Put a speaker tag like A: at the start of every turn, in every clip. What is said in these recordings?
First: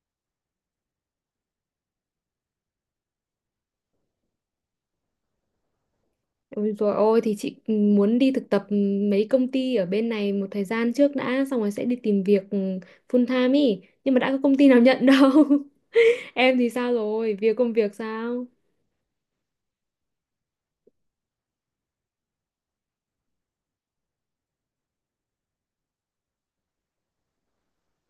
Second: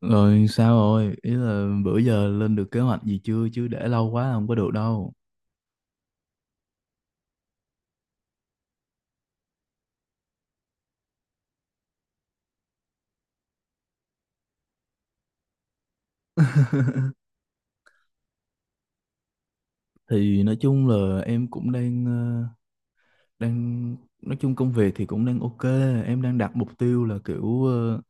A: Rồi sao rồi? Ý là bữa giờ lên được kế hoạch gì chưa? Chứ để lâu quá là không có được đâu.
B: Ôi dồi ôi thì chị muốn đi thực tập mấy công ty ở bên này một thời gian trước đã xong rồi sẽ đi tìm việc full time ý, nhưng mà đã có công ty nào nhận đâu. Em thì sao rồi, công việc sao?
A: Thì nói chung là em cũng đang nói chung công việc thì cũng đang ok. Em đang đặt mục tiêu là kiểu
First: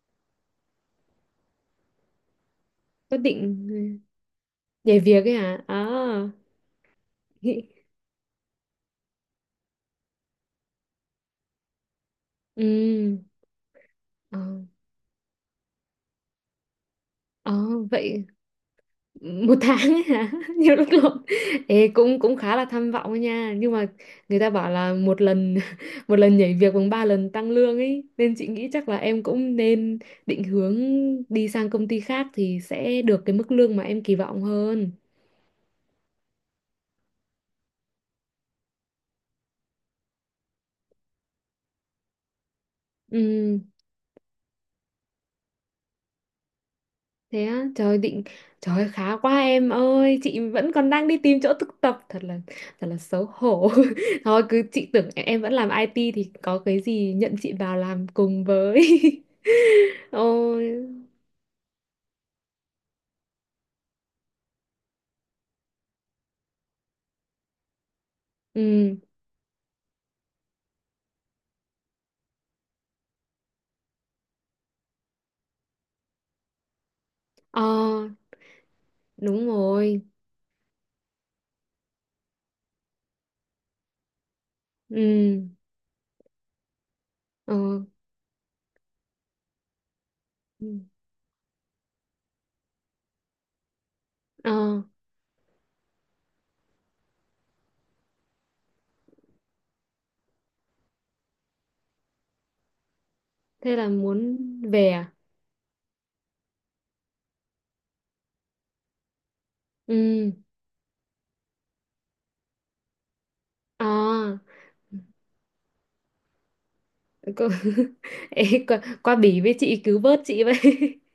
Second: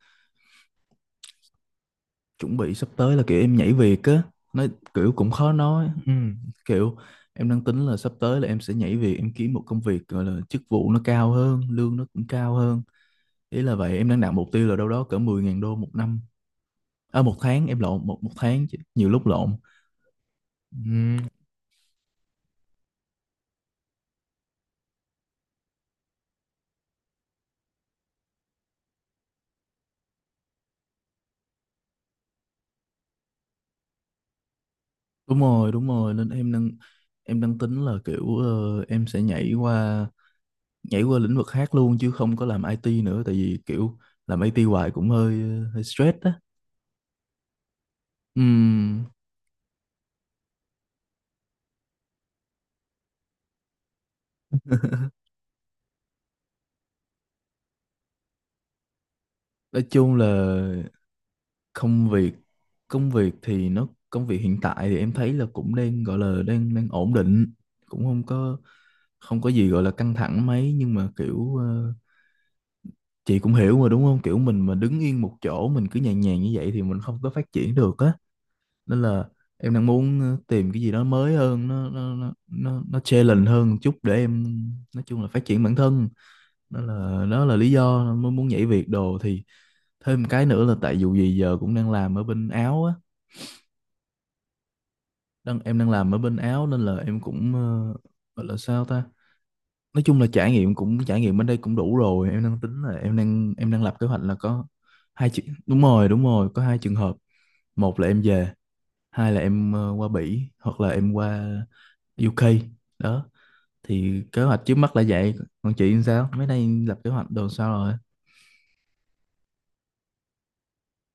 A: chuẩn bị sắp tới
B: Có
A: là kiểu em
B: định
A: nhảy việc á. Nói
B: nhảy
A: Kiểu
B: việc
A: cũng
B: ấy
A: khó
B: hả? À
A: nói. Ừ, kiểu em đang tính là sắp tới là em sẽ nhảy việc, em kiếm một công việc gọi là chức vụ nó cao hơn, lương nó cũng cao hơn.
B: Ừ.
A: Ý là vậy, em đang đặt
B: Ờ.
A: mục tiêu là đâu đó cỡ 10 ngàn đô một năm. À, một
B: Ờ,
A: tháng em lộn một
B: vậy
A: một tháng chứ nhiều lúc lộn.
B: một tháng ấy hả? Nhiều lúc
A: Ừ.
B: lộn. Ê, cũng cũng khá là tham vọng ấy nha, nhưng mà người ta bảo là một lần một lần nhảy việc bằng ba lần tăng lương ấy, nên chị nghĩ chắc là em cũng nên định hướng đi sang công ty khác thì sẽ được cái mức lương mà em kỳ vọng hơn.
A: Đúng rồi, nên em đang tính là kiểu em sẽ nhảy qua lĩnh vực khác luôn chứ không có làm IT nữa tại vì
B: Ừ.
A: kiểu làm IT hoài cũng hơi hơi stress á.
B: Thế á? Trời ơi,
A: Ừm,
B: khá quá em ơi, chị vẫn còn đang đi tìm chỗ thực tập, thật là xấu hổ. Thôi cứ, chị tưởng em vẫn làm IT thì có cái gì nhận chị vào làm cùng với.
A: nói chung là
B: Ôi.
A: công việc công việc hiện tại thì em thấy là cũng đang gọi là đang đang ổn định, cũng không có
B: Ừ.
A: không có gì gọi là căng thẳng mấy nhưng mà kiểu chị cũng hiểu mà đúng không? Kiểu mình mà đứng yên một chỗ mình cứ nhàn nhàn như vậy thì mình không có phát
B: Ờ.
A: triển được á. Nên là
B: Đúng
A: em đang
B: rồi.
A: muốn tìm cái gì đó mới hơn nó challenge hơn một chút để em nói chung là
B: Ừ.
A: phát triển bản thân. Đó là
B: Ờ.
A: lý do mới muốn nhảy việc đồ. Thì thêm một cái nữa
B: Ừ.
A: là tại dù gì giờ cũng đang làm ở bên Áo á,
B: Ờ.
A: em đang làm ở bên Áo nên là em cũng gọi là sao ta. Nói chung là trải nghiệm cũng trải nghiệm bên đây cũng đủ rồi, em đang tính là em đang em
B: Thế
A: đang
B: là
A: lập kế hoạch là
B: muốn
A: có
B: về à?
A: hai chuyện. Đúng rồi, đúng rồi, có hai trường hợp: một là em về, hai là em qua
B: Ừ.
A: Bỉ hoặc là em qua UK đó.
B: Ờ.
A: Thì kế hoạch trước mắt là vậy, còn chị sao mấy nay lập kế hoạch đồ
B: Cô-
A: sao rồi?
B: Ê, qua, qua Bỉ với chị, cứu vớt chị vậy.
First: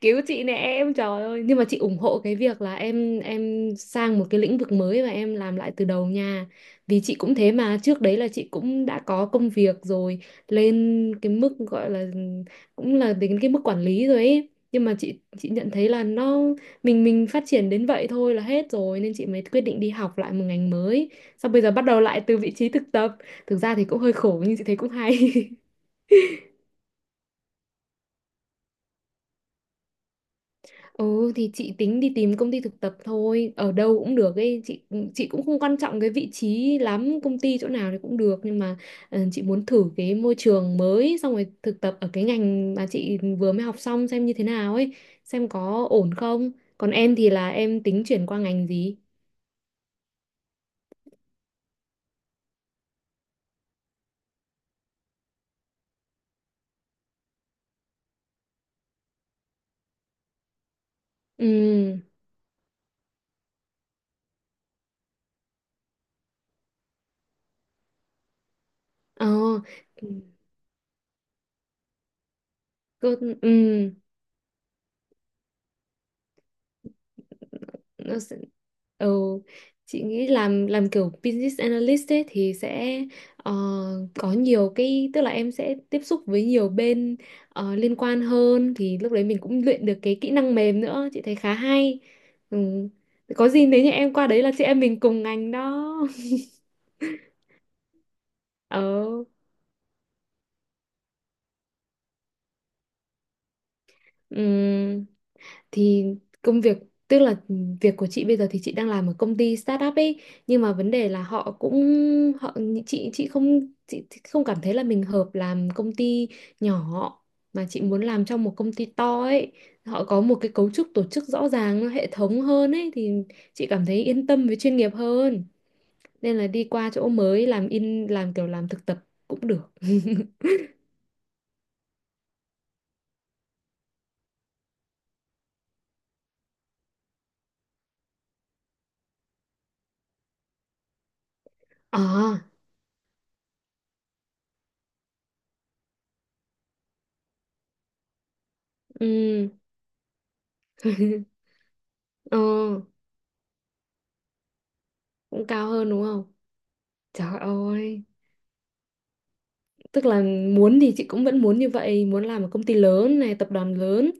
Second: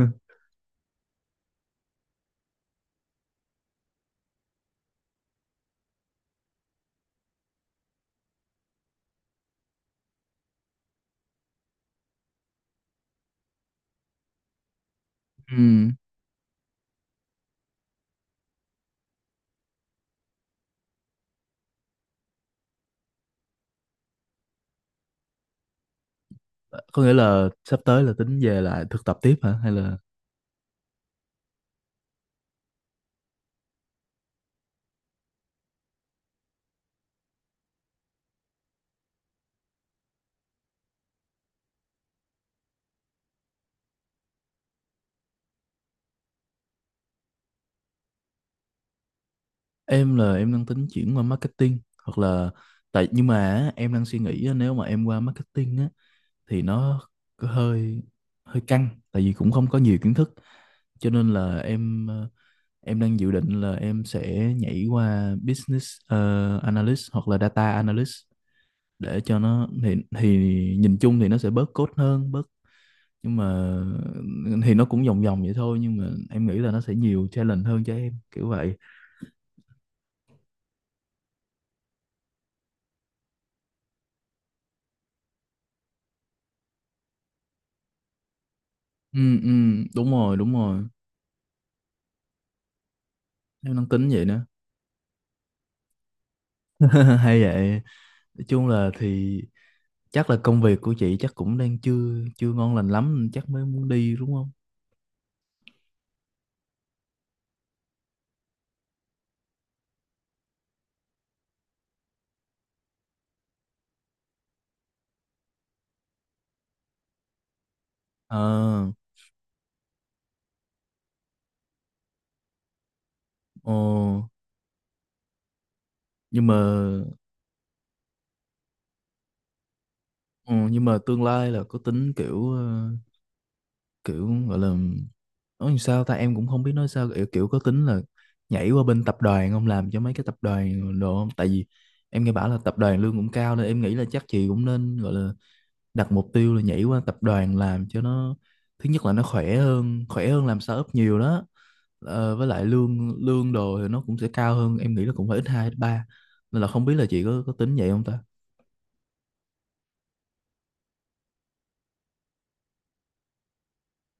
B: Cứu chị nè em, trời ơi, nhưng mà chị ủng hộ cái việc là em sang một cái lĩnh vực mới và em làm lại từ đầu nha. Vì chị cũng thế mà, trước đấy là chị cũng đã có công việc rồi, lên cái mức gọi là cũng là đến cái mức quản lý rồi ấy, nhưng mà chị nhận thấy
A: Ừ.
B: là nó, mình phát triển đến vậy thôi là hết rồi, nên chị mới quyết định đi học lại một ngành mới, xong bây giờ bắt đầu lại từ vị trí thực tập. Thực ra thì cũng hơi khổ nhưng chị thấy cũng hay.
A: Có nghĩa là sắp tới là tính về lại thực tập tiếp hả hay là?
B: Ừ, thì chị tính đi tìm công ty thực tập thôi, ở đâu cũng được ấy, chị cũng không quan trọng cái vị trí lắm, công ty chỗ nào thì cũng được, nhưng mà chị muốn thử cái môi trường mới, xong rồi thực tập ở cái ngành mà chị vừa mới học xong xem như thế nào ấy, xem có ổn không. Còn em thì là em tính chuyển qua ngành gì?
A: Em em đang tính chuyển qua marketing hoặc là tại nhưng mà á, em đang suy nghĩ á, nếu mà em qua marketing á thì nó có hơi hơi căng tại vì cũng không có nhiều kiến thức, cho nên là
B: Ừ.
A: em đang dự định là em sẽ nhảy qua business analyst hoặc là data analyst để
B: Ờ.
A: cho nó thì
B: Ừ.
A: thì nhìn chung thì nó sẽ bớt code hơn,
B: Cơ-
A: nhưng
B: Ừ.
A: mà thì nó cũng vòng vòng vậy thôi nhưng mà em nghĩ là nó sẽ nhiều challenge hơn cho em
B: Nó sẽ-
A: kiểu vậy.
B: Ừ, chị nghĩ làm kiểu business analyst ấy thì sẽ ờ, có nhiều cái, tức là em sẽ tiếp xúc với nhiều bên liên quan hơn, thì lúc đấy mình
A: Ừ, ừ,
B: cũng luyện được
A: đúng
B: cái kỹ
A: rồi đúng
B: năng mềm
A: rồi.
B: nữa, chị thấy khá hay. Ừ. Có gì
A: Em
B: nếu
A: đang
B: như
A: tính
B: em
A: vậy
B: qua đấy
A: nữa.
B: là chị em mình cùng ngành đó.
A: Hay vậy. Nói chung
B: Ờ.
A: là thì chắc là công việc của chị chắc cũng đang chưa chưa ngon lành lắm chắc mới muốn đi đúng
B: Ừ.
A: không?
B: Thì công việc, tức là việc của chị bây giờ thì chị đang làm ở công ty startup ấy, nhưng mà vấn đề là họ cũng, họ, chị không cảm thấy là mình hợp làm công ty nhỏ, mà chị muốn làm
A: ờ
B: trong một công ty to ấy, họ có một cái cấu trúc tổ chức rõ ràng hệ thống hơn ấy, thì chị
A: ờ
B: cảm thấy yên tâm với chuyên nghiệp hơn. Nên
A: nhưng
B: là
A: mà
B: đi qua chỗ mới làm, in làm kiểu làm thực tập cũng được.
A: ờ, nhưng mà tương lai là có tính kiểu kiểu gọi là nói làm sao ta, em cũng không biết nói sao kiểu có tính là nhảy qua bên tập đoàn không, làm cho mấy cái tập đoàn đồ không, tại vì em nghe
B: À.
A: bảo là tập đoàn lương cũng cao nên em nghĩ là chắc chị cũng nên gọi là đặt mục tiêu là nhảy qua tập đoàn làm, cho nó thứ nhất là nó khỏe
B: Ừ.
A: hơn khỏe hơn làm startup nhiều đó. Ờ,
B: Ờ.
A: với lại lương lương đồ thì nó cũng sẽ cao hơn, em nghĩ là cũng phải
B: Cũng
A: ít
B: cao
A: hai ít
B: hơn đúng
A: ba,
B: không?
A: nên là không biết là chị
B: Trời
A: có tính vậy không
B: ơi,
A: ta.
B: tức là muốn thì chị cũng vẫn muốn như vậy, muốn làm một công ty lớn này, tập đoàn lớn,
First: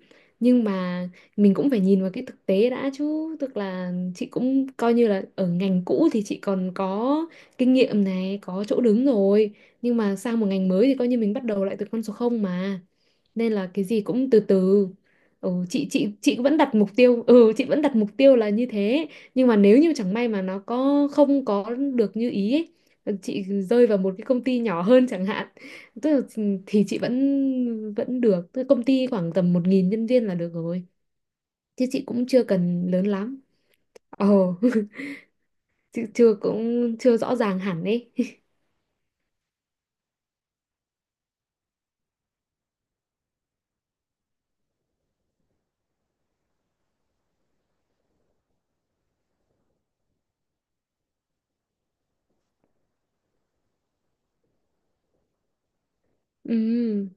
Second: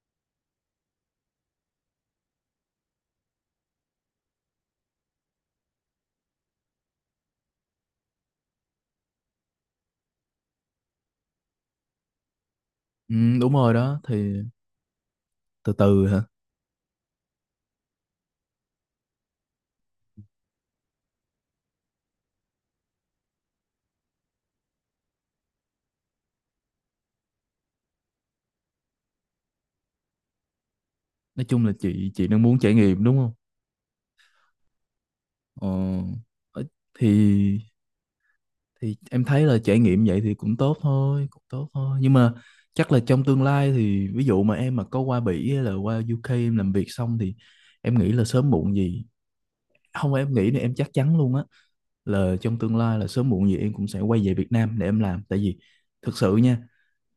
B: nhưng mà mình cũng phải nhìn vào cái thực tế đã chứ, tức là chị cũng coi như là ở ngành cũ thì chị còn có kinh nghiệm này, có chỗ đứng rồi, nhưng mà sang một ngành mới thì coi như mình bắt đầu lại từ con số không mà.
A: Ừ, đúng
B: Nên là
A: rồi
B: cái
A: đó
B: gì
A: thì
B: cũng từ từ. Ừ,
A: từ
B: chị
A: từ
B: chị
A: hả?
B: chị vẫn đặt mục tiêu, chị vẫn đặt mục tiêu là như thế, nhưng mà nếu như chẳng may mà nó có không có được như ý ấy, chị rơi vào một cái công ty nhỏ hơn chẳng hạn, tức là ừ, thì chị vẫn vẫn được, tức là công ty khoảng tầm 1.000 nhân viên là được rồi,
A: Nói chung là
B: chứ chị
A: chị
B: cũng
A: đang
B: chưa
A: muốn trải
B: cần
A: nghiệm
B: lớn
A: đúng không?
B: lắm. Ồ. Chị chưa,
A: ờ,
B: cũng
A: thì
B: chưa rõ ràng hẳn ấy.
A: em thấy là trải nghiệm vậy thì cũng tốt thôi, cũng tốt thôi, nhưng mà chắc là trong tương lai thì ví dụ mà em mà có qua Bỉ hay là qua UK em làm việc xong thì em nghĩ là sớm muộn gì, không em nghĩ là em chắc chắn luôn á, là trong tương lai là sớm muộn gì em cũng sẽ quay về Việt Nam để em làm. Tại vì thực sự nha,
B: Ừ.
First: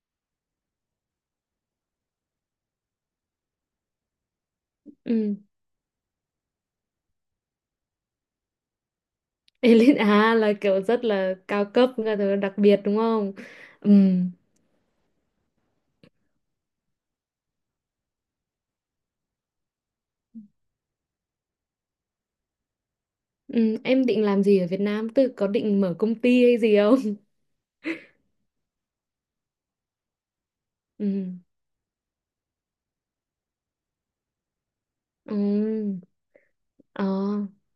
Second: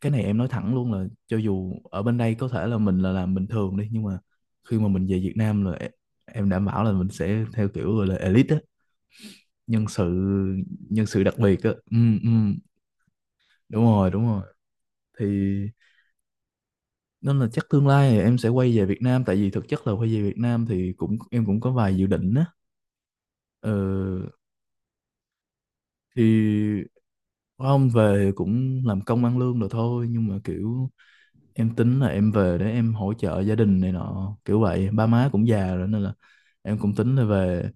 A: cái này em nói thẳng luôn là cho dù ở bên đây có thể là mình là làm bình thường đi nhưng mà khi mà mình về Việt
B: Ừ.
A: Nam là em đảm bảo là mình sẽ theo kiểu gọi là elite á, nhân
B: Elite
A: sự
B: à? Là kiểu rất
A: nhân sự
B: là
A: đặc biệt
B: cao
A: á.
B: cấp, là
A: Ừ, ừ.
B: kiểu đặc biệt đúng không?
A: Đúng
B: Ừ.
A: rồi đúng rồi. Thì nên là chắc tương lai thì em sẽ quay về Việt Nam, tại vì thực chất là quay về Việt Nam thì cũng em cũng có vài dự định á. ờ,
B: Ừ. Em định làm gì ở Việt Nam, tức là có định mở công ty hay gì
A: thì
B: không?
A: không, về cũng làm công ăn lương rồi thôi nhưng mà kiểu
B: Ừ.
A: em tính là em về để em hỗ trợ gia đình này nọ, kiểu vậy, ba má cũng già rồi
B: Ừ.
A: nên là em cũng
B: Ờ.
A: tính là về.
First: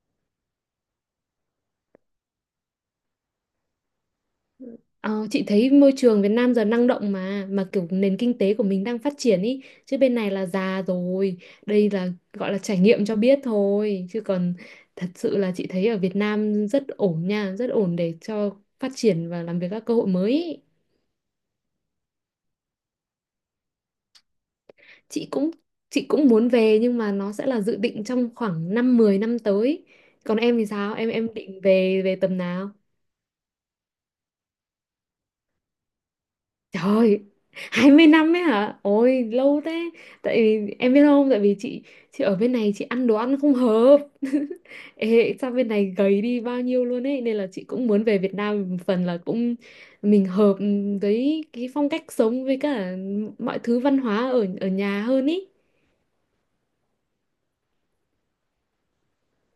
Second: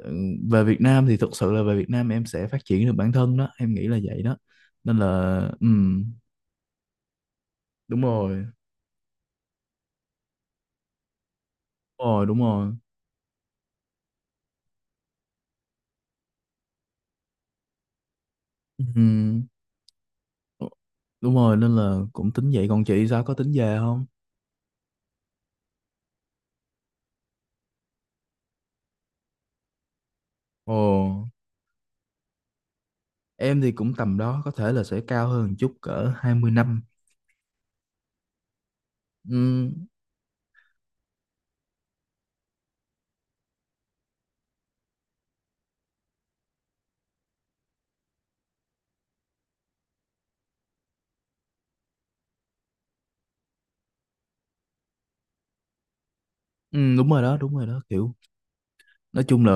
A: Ừ, về Việt Nam thì thực sự là về Việt Nam em sẽ phát triển được bản thân đó, em nghĩ là vậy đó. Nên là
B: Ờ, chị
A: ừ,
B: thấy môi trường Việt Nam giờ năng động mà kiểu
A: đúng
B: nền kinh
A: rồi
B: tế của mình đang phát triển ý, chứ bên này là già rồi. Đây
A: đúng
B: là
A: rồi đúng
B: gọi là
A: rồi.
B: trải nghiệm cho biết thôi, chứ còn thật sự là chị thấy ở Việt Nam rất ổn nha, rất ổn để cho phát triển
A: Ừ.
B: và làm việc, các cơ hội mới ý.
A: Ờ, đúng rồi, nên là cũng tính vậy. Còn chị sao, có tính về không?
B: Chị cũng, chị cũng muốn về nhưng mà nó sẽ là dự định trong khoảng 5 mười năm tới. Còn em thì sao, em
A: Ồ,
B: em định về về tầm nào?
A: em thì cũng tầm đó, có thể là sẽ cao hơn một chút, cỡ 20 năm.
B: Trời, 20 năm ấy hả? Ôi, lâu
A: Ừ,
B: thế. Tại vì em biết không, tại vì chị ở bên này chị ăn đồ ăn không hợp. Ê, sao bên này gầy đi bao nhiêu luôn ấy, nên là chị cũng muốn về Việt Nam, một phần là cũng mình hợp với cái phong cách sống với cả mọi thứ văn hóa ở ở nhà hơn ý.
A: ừ, đúng rồi đó, đúng rồi đó, kiểu nói chung là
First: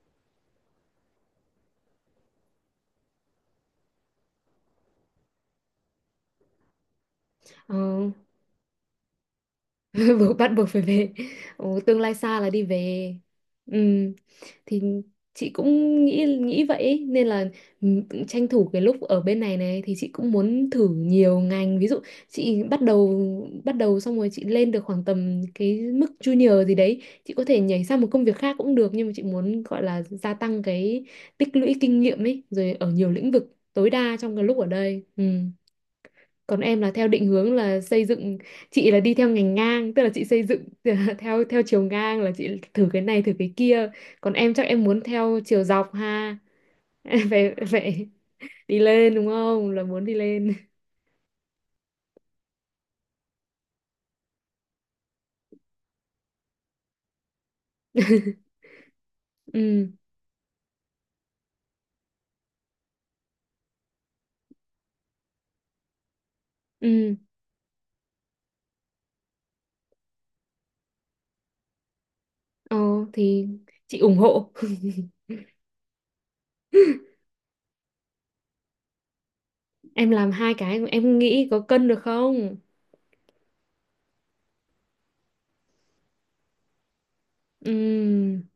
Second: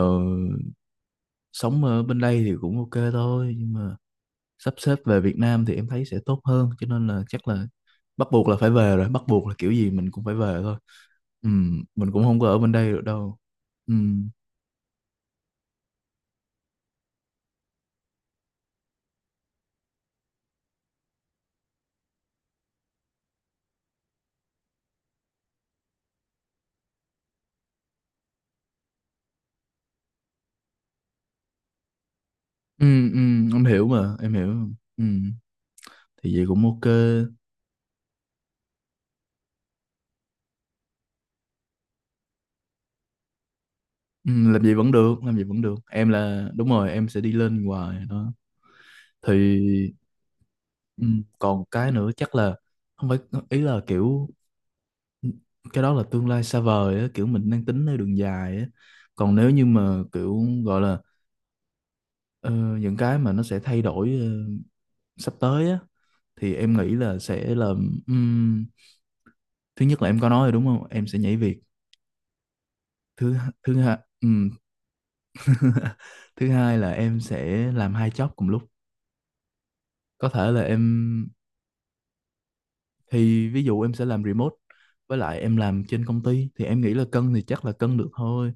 A: sống ở bên đây thì cũng ok thôi, nhưng mà sắp xếp về Việt Nam thì em thấy sẽ tốt hơn, cho nên là chắc là
B: Ờ.
A: bắt buộc là phải về rồi, bắt buộc là kiểu gì mình cũng phải
B: Buộc, bắt
A: về
B: buộc
A: thôi.
B: phải về.
A: Ừ,
B: Ồ, tương
A: mình
B: lai
A: cũng không
B: xa
A: có
B: là
A: ở
B: đi
A: bên đây được
B: về.
A: đâu.
B: Ừ.
A: Ừ,
B: Thì chị cũng nghĩ nghĩ vậy ấy. Nên là ừ, tranh thủ cái lúc ở bên này này thì chị cũng muốn thử nhiều ngành, ví dụ chị bắt đầu, xong rồi chị lên được khoảng tầm cái mức junior gì đấy, chị có thể nhảy sang một công việc khác cũng được, nhưng mà chị muốn gọi là gia tăng cái, tích lũy kinh nghiệm ấy rồi,
A: ừ,
B: ở nhiều
A: ừ,
B: lĩnh vực
A: em hiểu
B: tối
A: mà,
B: đa
A: em
B: trong cái lúc ở
A: hiểu.
B: đây.
A: Ừ,
B: Ừ.
A: thì vậy
B: Còn
A: cũng
B: em
A: ok.
B: là theo định hướng là xây dựng, chị là đi theo ngành ngang, tức là chị xây dựng theo theo chiều ngang là chị thử cái này thử cái kia.
A: Ừ,
B: Còn em
A: làm
B: chắc
A: gì
B: em
A: vẫn
B: muốn
A: được, làm
B: theo
A: gì vẫn
B: chiều
A: được,
B: dọc
A: em
B: ha.
A: là đúng rồi, em sẽ đi
B: Phải,
A: lên hoài
B: phải,
A: đó.
B: đi lên đúng
A: Thì
B: không, là muốn đi lên.
A: ừ, còn cái nữa chắc là không phải, ý là kiểu cái đó là tương lai xa vời á, kiểu mình đang tính theo đường dài á. Còn nếu như
B: Ừ.
A: mà kiểu gọi là ờ, những cái mà nó sẽ thay đổi sắp tới á, thì em nghĩ
B: Ừ.
A: là sẽ là ừm, thứ nhất là em có nói rồi đúng không? Em sẽ nhảy việc.
B: Ờ.
A: Thứ
B: Thì
A: thứ hai
B: chị ủng hộ.
A: Thứ hai là em sẽ làm hai job cùng lúc.
B: Em
A: Có
B: làm
A: thể
B: 2
A: là
B: cái
A: em,
B: em nghĩ có cân được không?
A: thì ví dụ em sẽ làm remote với lại em làm trên công ty, thì em nghĩ là cân thì chắc là cân được
B: Ừ,
A: thôi.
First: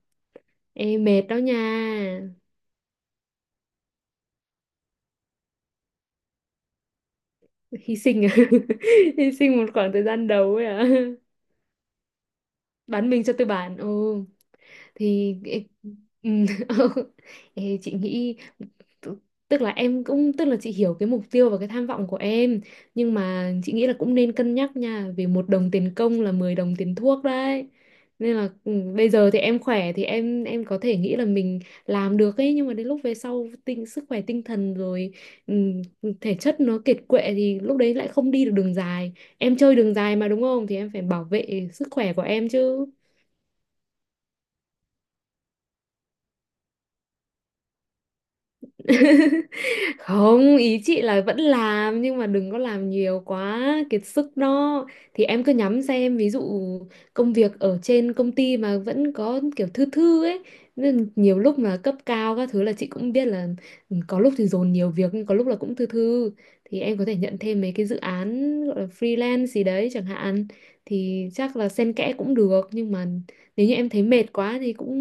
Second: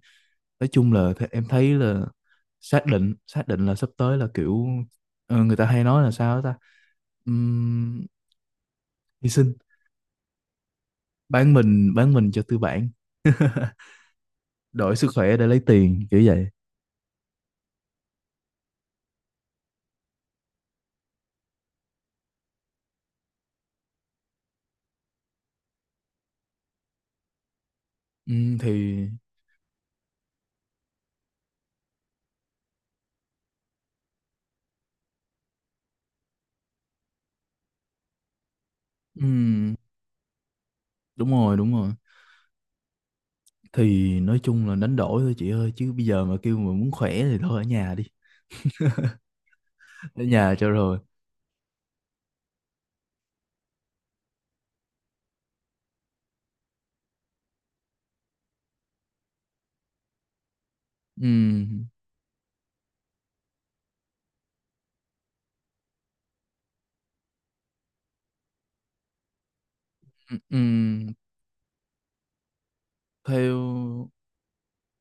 A: Nói chung là
B: em mệt đó
A: em
B: nha.
A: thấy là xác định là sắp tới là kiểu người ta hay nói là sao ta.
B: Hy
A: Ừm,
B: sinh à?
A: hy
B: Hy
A: sinh,
B: sinh một khoảng thời gian đầu ấy à?
A: bán mình, bán mình cho tư bản,
B: Bán mình cho tư bản. Ừ.
A: đổi sức khỏe
B: Thì
A: để lấy
B: ê,
A: tiền kiểu vậy.
B: ê, chị nghĩ, t- tức là em cũng, tức là chị hiểu cái mục tiêu và cái tham vọng của em, nhưng mà chị nghĩ là cũng nên cân nhắc nha, vì một đồng tiền công là 10 đồng tiền thuốc đấy, nên là ừ,
A: Thì
B: bây giờ thì em khỏe thì em có thể nghĩ là mình làm được ấy, nhưng mà đến lúc về sau tinh sức khỏe, tinh thần rồi, ừm, thể chất nó kiệt quệ thì lúc đấy lại không đi được đường dài. Em
A: ừm,
B: chơi đường dài mà đúng không, thì em phải bảo
A: đúng rồi
B: vệ
A: đúng
B: sức
A: rồi,
B: khỏe của em chứ.
A: thì nói chung là đánh đổi thôi chị ơi, chứ bây giờ mà kêu mà muốn khỏe thì thôi ở nhà đi, ở nhà
B: Không,
A: cho
B: ý
A: rồi.
B: chị là vẫn làm nhưng mà đừng có làm nhiều quá kiệt sức đó. Thì em cứ nhắm xem, ví dụ công việc ở trên công ty mà vẫn có kiểu thư thư ấy, nên nhiều lúc mà
A: Ừm,
B: cấp cao các thứ là chị cũng biết là, ừ, có lúc thì dồn nhiều việc nhưng có lúc là cũng thư thư, thì em có thể nhận thêm mấy cái dự án gọi là freelance gì đấy chẳng hạn,
A: ừm,
B: thì chắc là xen kẽ cũng được, nhưng mà nếu như em thấy
A: theo
B: mệt quá thì cũng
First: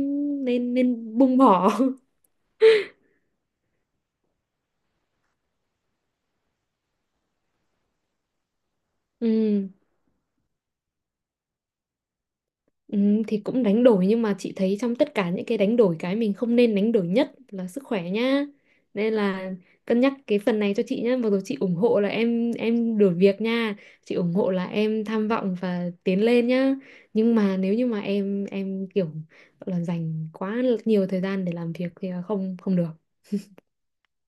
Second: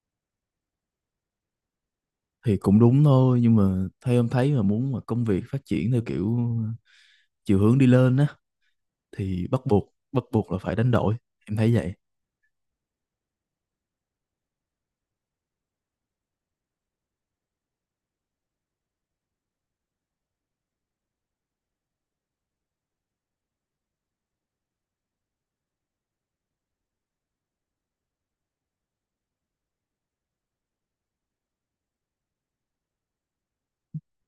B: nên nên buông bỏ.
A: Thì cũng đúng thôi, nhưng mà theo em thấy mà muốn mà công việc phát triển theo kiểu chiều hướng đi lên á thì bắt
B: Ừ.
A: buộc bắt buộc là phải đánh đổi, em thấy vậy.
B: Ừ, thì cũng đánh đổi, nhưng mà chị thấy trong tất cả những cái đánh đổi, cái mình không nên đánh đổi nhất là sức khỏe nhá. Nên là cân nhắc cái phần này cho chị nhá. Mặc dù chị ủng hộ là em đổi việc nha. Chị ủng hộ là em tham vọng và tiến lên nhá. Nhưng mà nếu như mà em kiểu gọi là dành quá nhiều thời gian để làm việc thì là không không được.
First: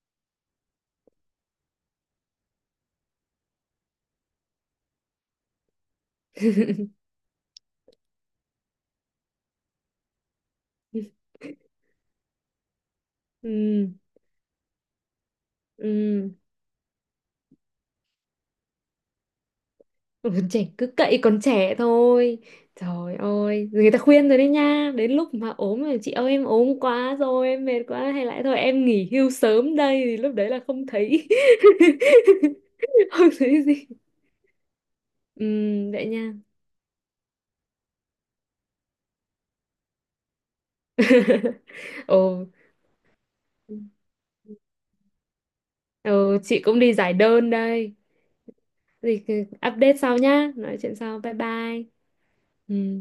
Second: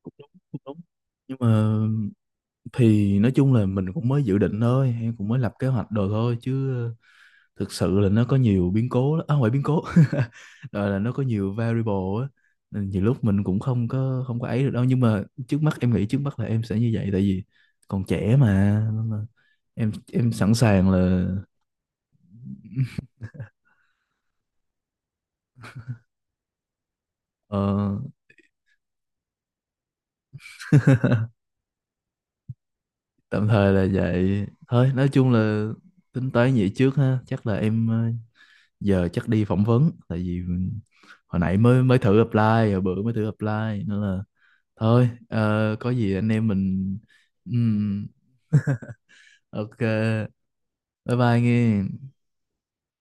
A: Cũng đúng, cũng đúng, nhưng mà thì nói chung là mình cũng mới dự định thôi, em cũng mới lập kế hoạch đồ thôi, chứ thực sự là nó có nhiều biến cố lắm. À, không phải biến cố rồi, là nó có nhiều variable á. Nên nhiều lúc mình cũng
B: Ừ.
A: không có ấy được đâu, nhưng mà trước mắt em nghĩ, trước
B: Ừ.
A: mắt là em sẽ như vậy, tại vì còn trẻ mà, nên là em
B: Ừ,
A: em sẵn
B: trẻ cứ
A: sàng
B: cậy
A: là.
B: còn trẻ thôi, trời ơi người ta khuyên rồi đấy nha, đến lúc mà ốm rồi chị ơi, em ốm quá rồi
A: Ờ,
B: em mệt quá hay lại thôi em nghỉ hưu sớm đây, thì lúc đấy là không thấy không
A: tạm
B: thấy
A: thời
B: gì.
A: là vậy thôi, nói chung là
B: Vậy
A: tính
B: nha.
A: toán vậy trước ha. Chắc là em giờ chắc đi phỏng vấn, tại vì hồi nãy mới mới thử apply,
B: Ồ.
A: hồi bữa mới thử apply, nên là thôi có gì anh
B: Ừ,
A: em
B: chị cũng đi
A: mình.
B: giải đơn đây.
A: Ừm,
B: Thì
A: ok
B: update sau nhá, nói chuyện
A: bye
B: sau, bye
A: bye
B: bye.
A: nghe.
B: Ừm.